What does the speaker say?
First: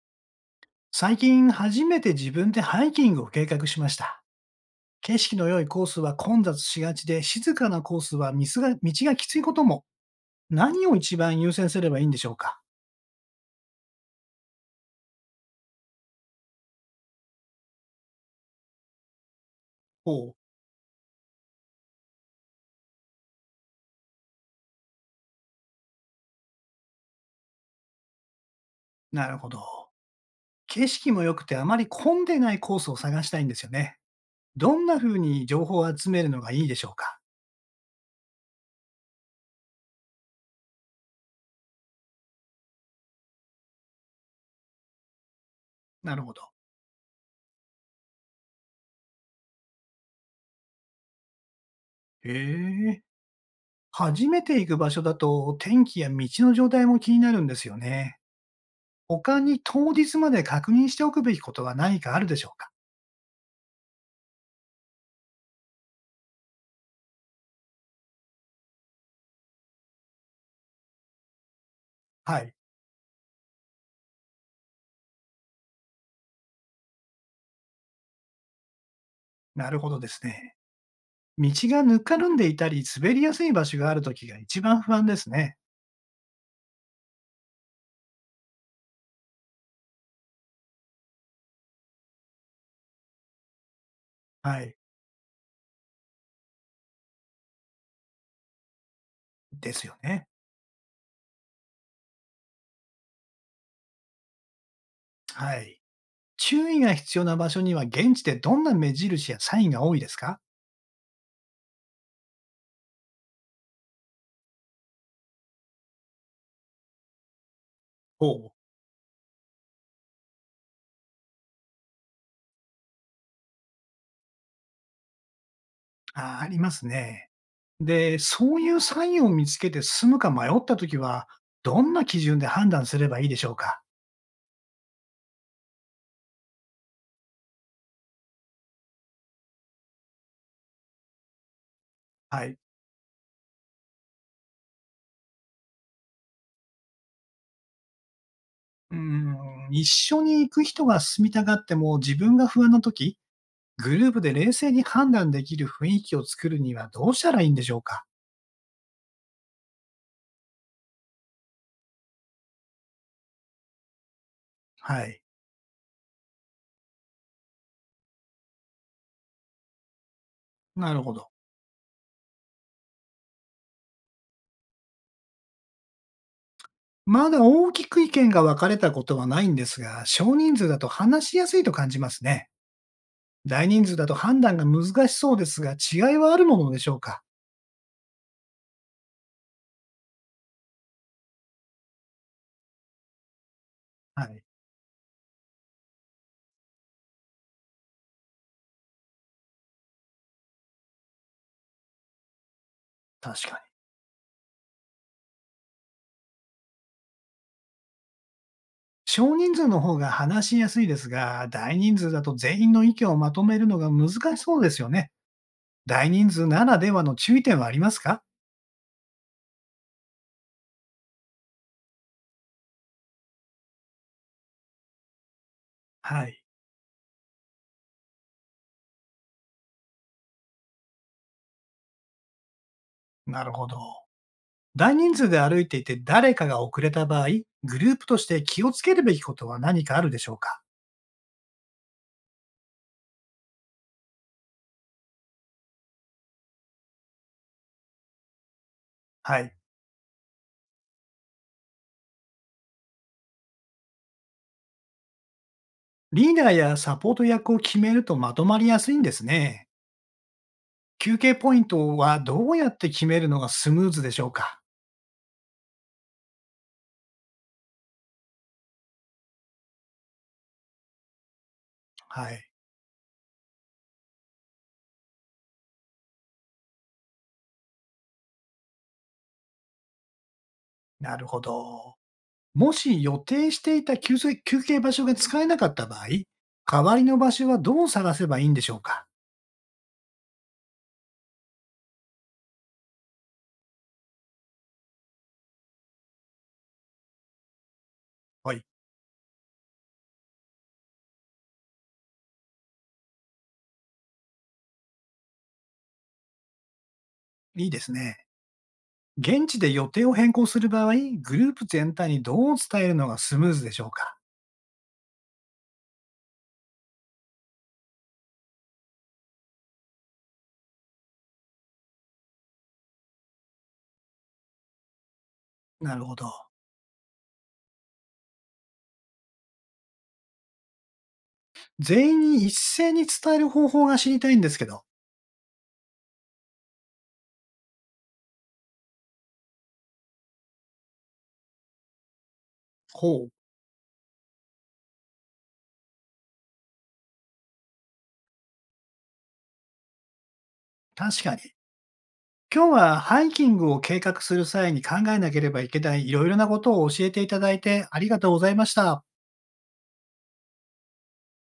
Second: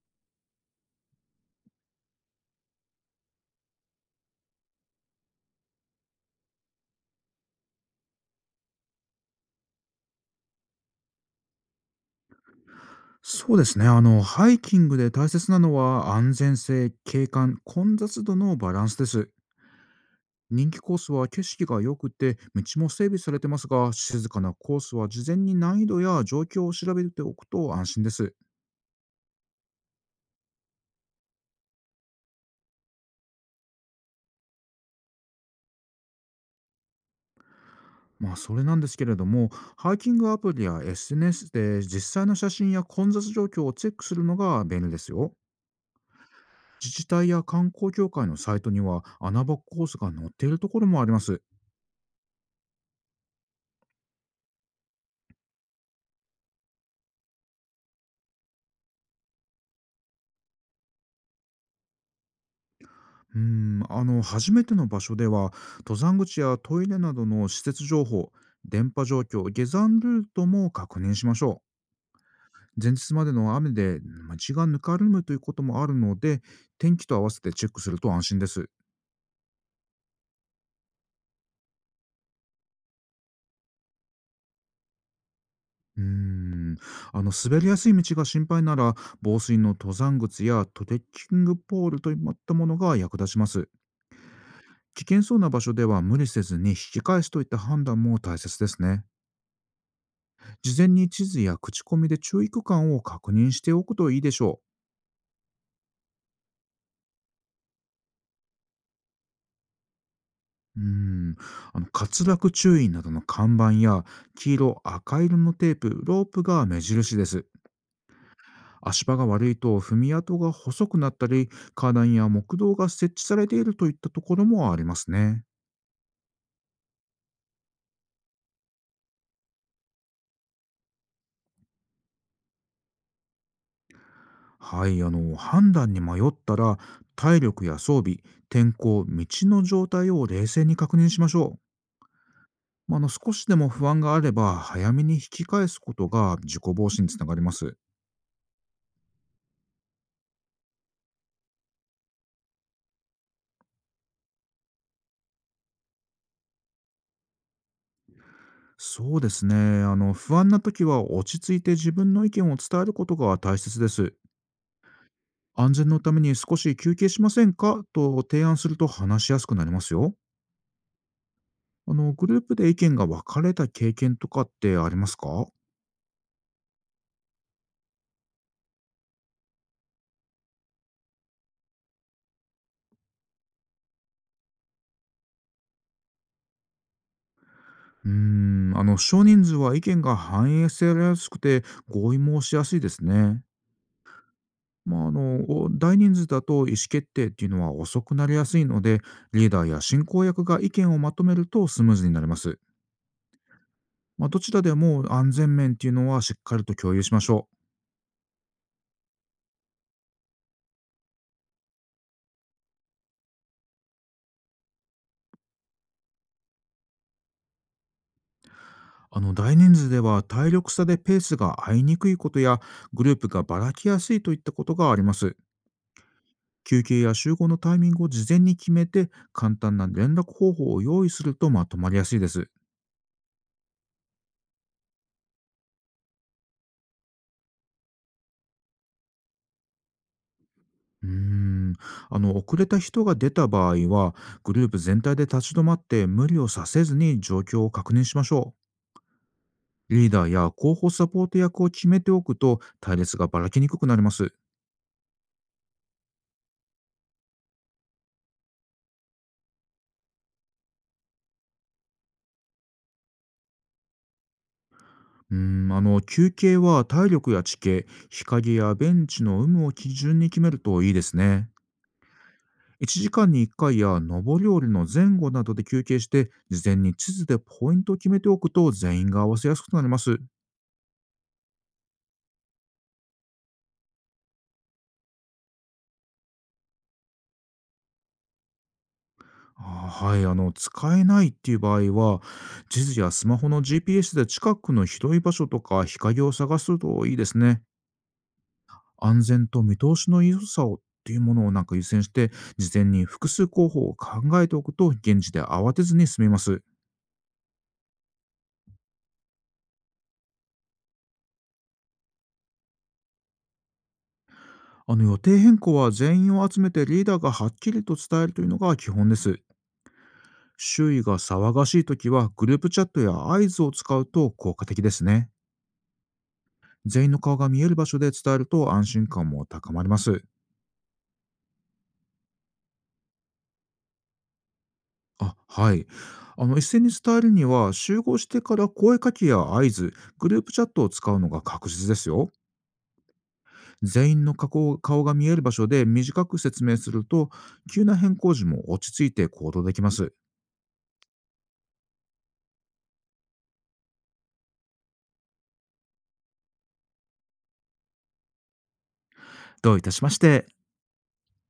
最近初めて自分でハイキングを計画しました。景色の良いコースは混雑しがちで、静かなコースは道がきついことも、何を一番優先すればいいんでしょうか？そうですね。ハイキングで大切なのは安全性、景観、混雑度のバランスです。おう。人気コースは景色が良くて、道も整備されてますが、静かなコースは事前に難易度や状況を調べておくと安心です。なるほど。景色も良くてあまり混んでないコースを探したいんですよね。どんな風に情報を集めるのがいいでしょうか？まあ、それなんですけれども、ハイキングアプリや SNS で実際の写真や混雑状況をチェックするのが便利ですよ。なるほど。自治体や観光協会のサイトには穴場コースが載っているところもあります。へえ。初めて行く場所だと天気や道の状態も気になるんですよね。他に当日まで確認しておくべきことは何かあるでしょうか？初めての場所では、登山口やトイレなどの施設情報、電波状況、下山ルートも確認しましょはい。う。前日までの雨で、地がぬかるむということもあるので、天気と合わせてチェックすると安心です。なるほどですね。道がぬかるんでいたり、滑りやすい場所があるときが一番不安ですね。うーん滑りやすい道が心配なら、防水の登山靴やトレッキングポールといったものが役立ちます。はい。危険そうな場所では無理せずに引き返すといった判断も大切ですね。ですよね。事前に地図や口コミで注意区間を確認しておくといいでしょはい。注意が必要な場所には現地でどんな目印やサインが多いですか？う。滑落注意などの看板や、黄色赤色のテープロープが目印です。ほう。足場が悪いと踏み跡が細くなったり、花壇や木道が設置されているといったところもありますね。あー、ありますね。で、そういうサインを見つけて進むか迷ったときは、どんな基準で判断すればいいでしょうか？はい、判断に迷ったら、体力や装備、天候、道の状態を冷静に確認しましょう。はい。まあ、少しでも不安があれば早めに引き返すことが事故防止につながります。うーん、一緒に行く人が進みたがっても自分が不安なとき、グループで冷静に判断できる雰囲気を作るにはどうしたらいいんでしょうか？そうですね。不安な時は落ち着いて自分の意見を伝えることが大切です。はい。安全のために少し休憩しませんかと提案すると話しやすくなりますよ。なるほど。グループで意見が分かれた経験とかってありますか？まだ大きく意見が分かれたことはないんですが、少人数だと話しやすいと感じますね。大人数だと判断が難しそうですが、違いはあるものでしょうか？少人数は意見が反映されやすくて合意もしやすいですね。はい。まあ、あのお大人数だと意思決定っていうのは遅くなりやすいので、リーダーや進行役が意見をまとめるとスムーズになります。確かに。まあ、どちらでも安全面っていうのはしっかりと共有しましょう。少人数の方が話しやすいですが、大人数だと全員の意見をまとめるのが難しそうですよね。大人数ならではの注意点はありますか？大人数では体力差でペースが合いにくいことや、グループがばらきやすいといったことがあります。はい。休憩や集合のタイミングを事前に決めて、簡単な連絡方法を用意するとまとまりやすいです。なるほど。大人数で歩いていて誰かが遅れた場合、グループとして気をつけるべきことは何かあるでしょうか？うーん遅れた人が出た場合は、グループ全体で立ち止まって無理をさせずに状況を確認しましょはい。う。リーダーや広報サポート役を決めておくと、隊列がばらけにくくなります。リーダーやサポート役を決めるとまとまりやすいんですね。休憩ポイントはどうやって決めるのがスムーズでしょうか？休憩は体力や地形、日陰やベンチの有無を基準に決めるといいですね。はい。1時間に1回や上り下りの前後などで休憩して、事前に地図でポイントを決めておくと全員が合わせやすくなります。なるほど。もし予定していた休息休憩場所が使えなかった場合、代わりの場所はどう探せばいいんでしょうか？はい。使えないっていう場合は、地図やスマホの GPS で近くの広い場所とか日陰を探すといいですね。はい。安全と見通しの良さをっていうものをなんか優先して、事前に複数候補を考えておくと、現地で慌てずに済みます。いいですね。現地で予定を変更する場合、グループ全体にどう伝えるのがスムーズでしょうか？予定変更は全員を集めてリーダーがはっきりと伝えるというのが基本です。周囲が騒がしい時は、グループチャットや合図を使うと効果的ですね。なるほど。全員の顔が見える場所で伝えると安心感も高まります。全員に一斉に伝える方法が知りたいんですけど。あ、はい。SNS 伝えるには、集合してから声かけや合図、グループチャットを使うのが確実ですよ。ほう。全員の顔が見える場所で短く説明すると、急な変更時も落ち着いて行動できます。確かに。今日はハイキングを計画する際に考えなければいけないいろいろなことを教えていただいてありがとうございました。どういたしまして。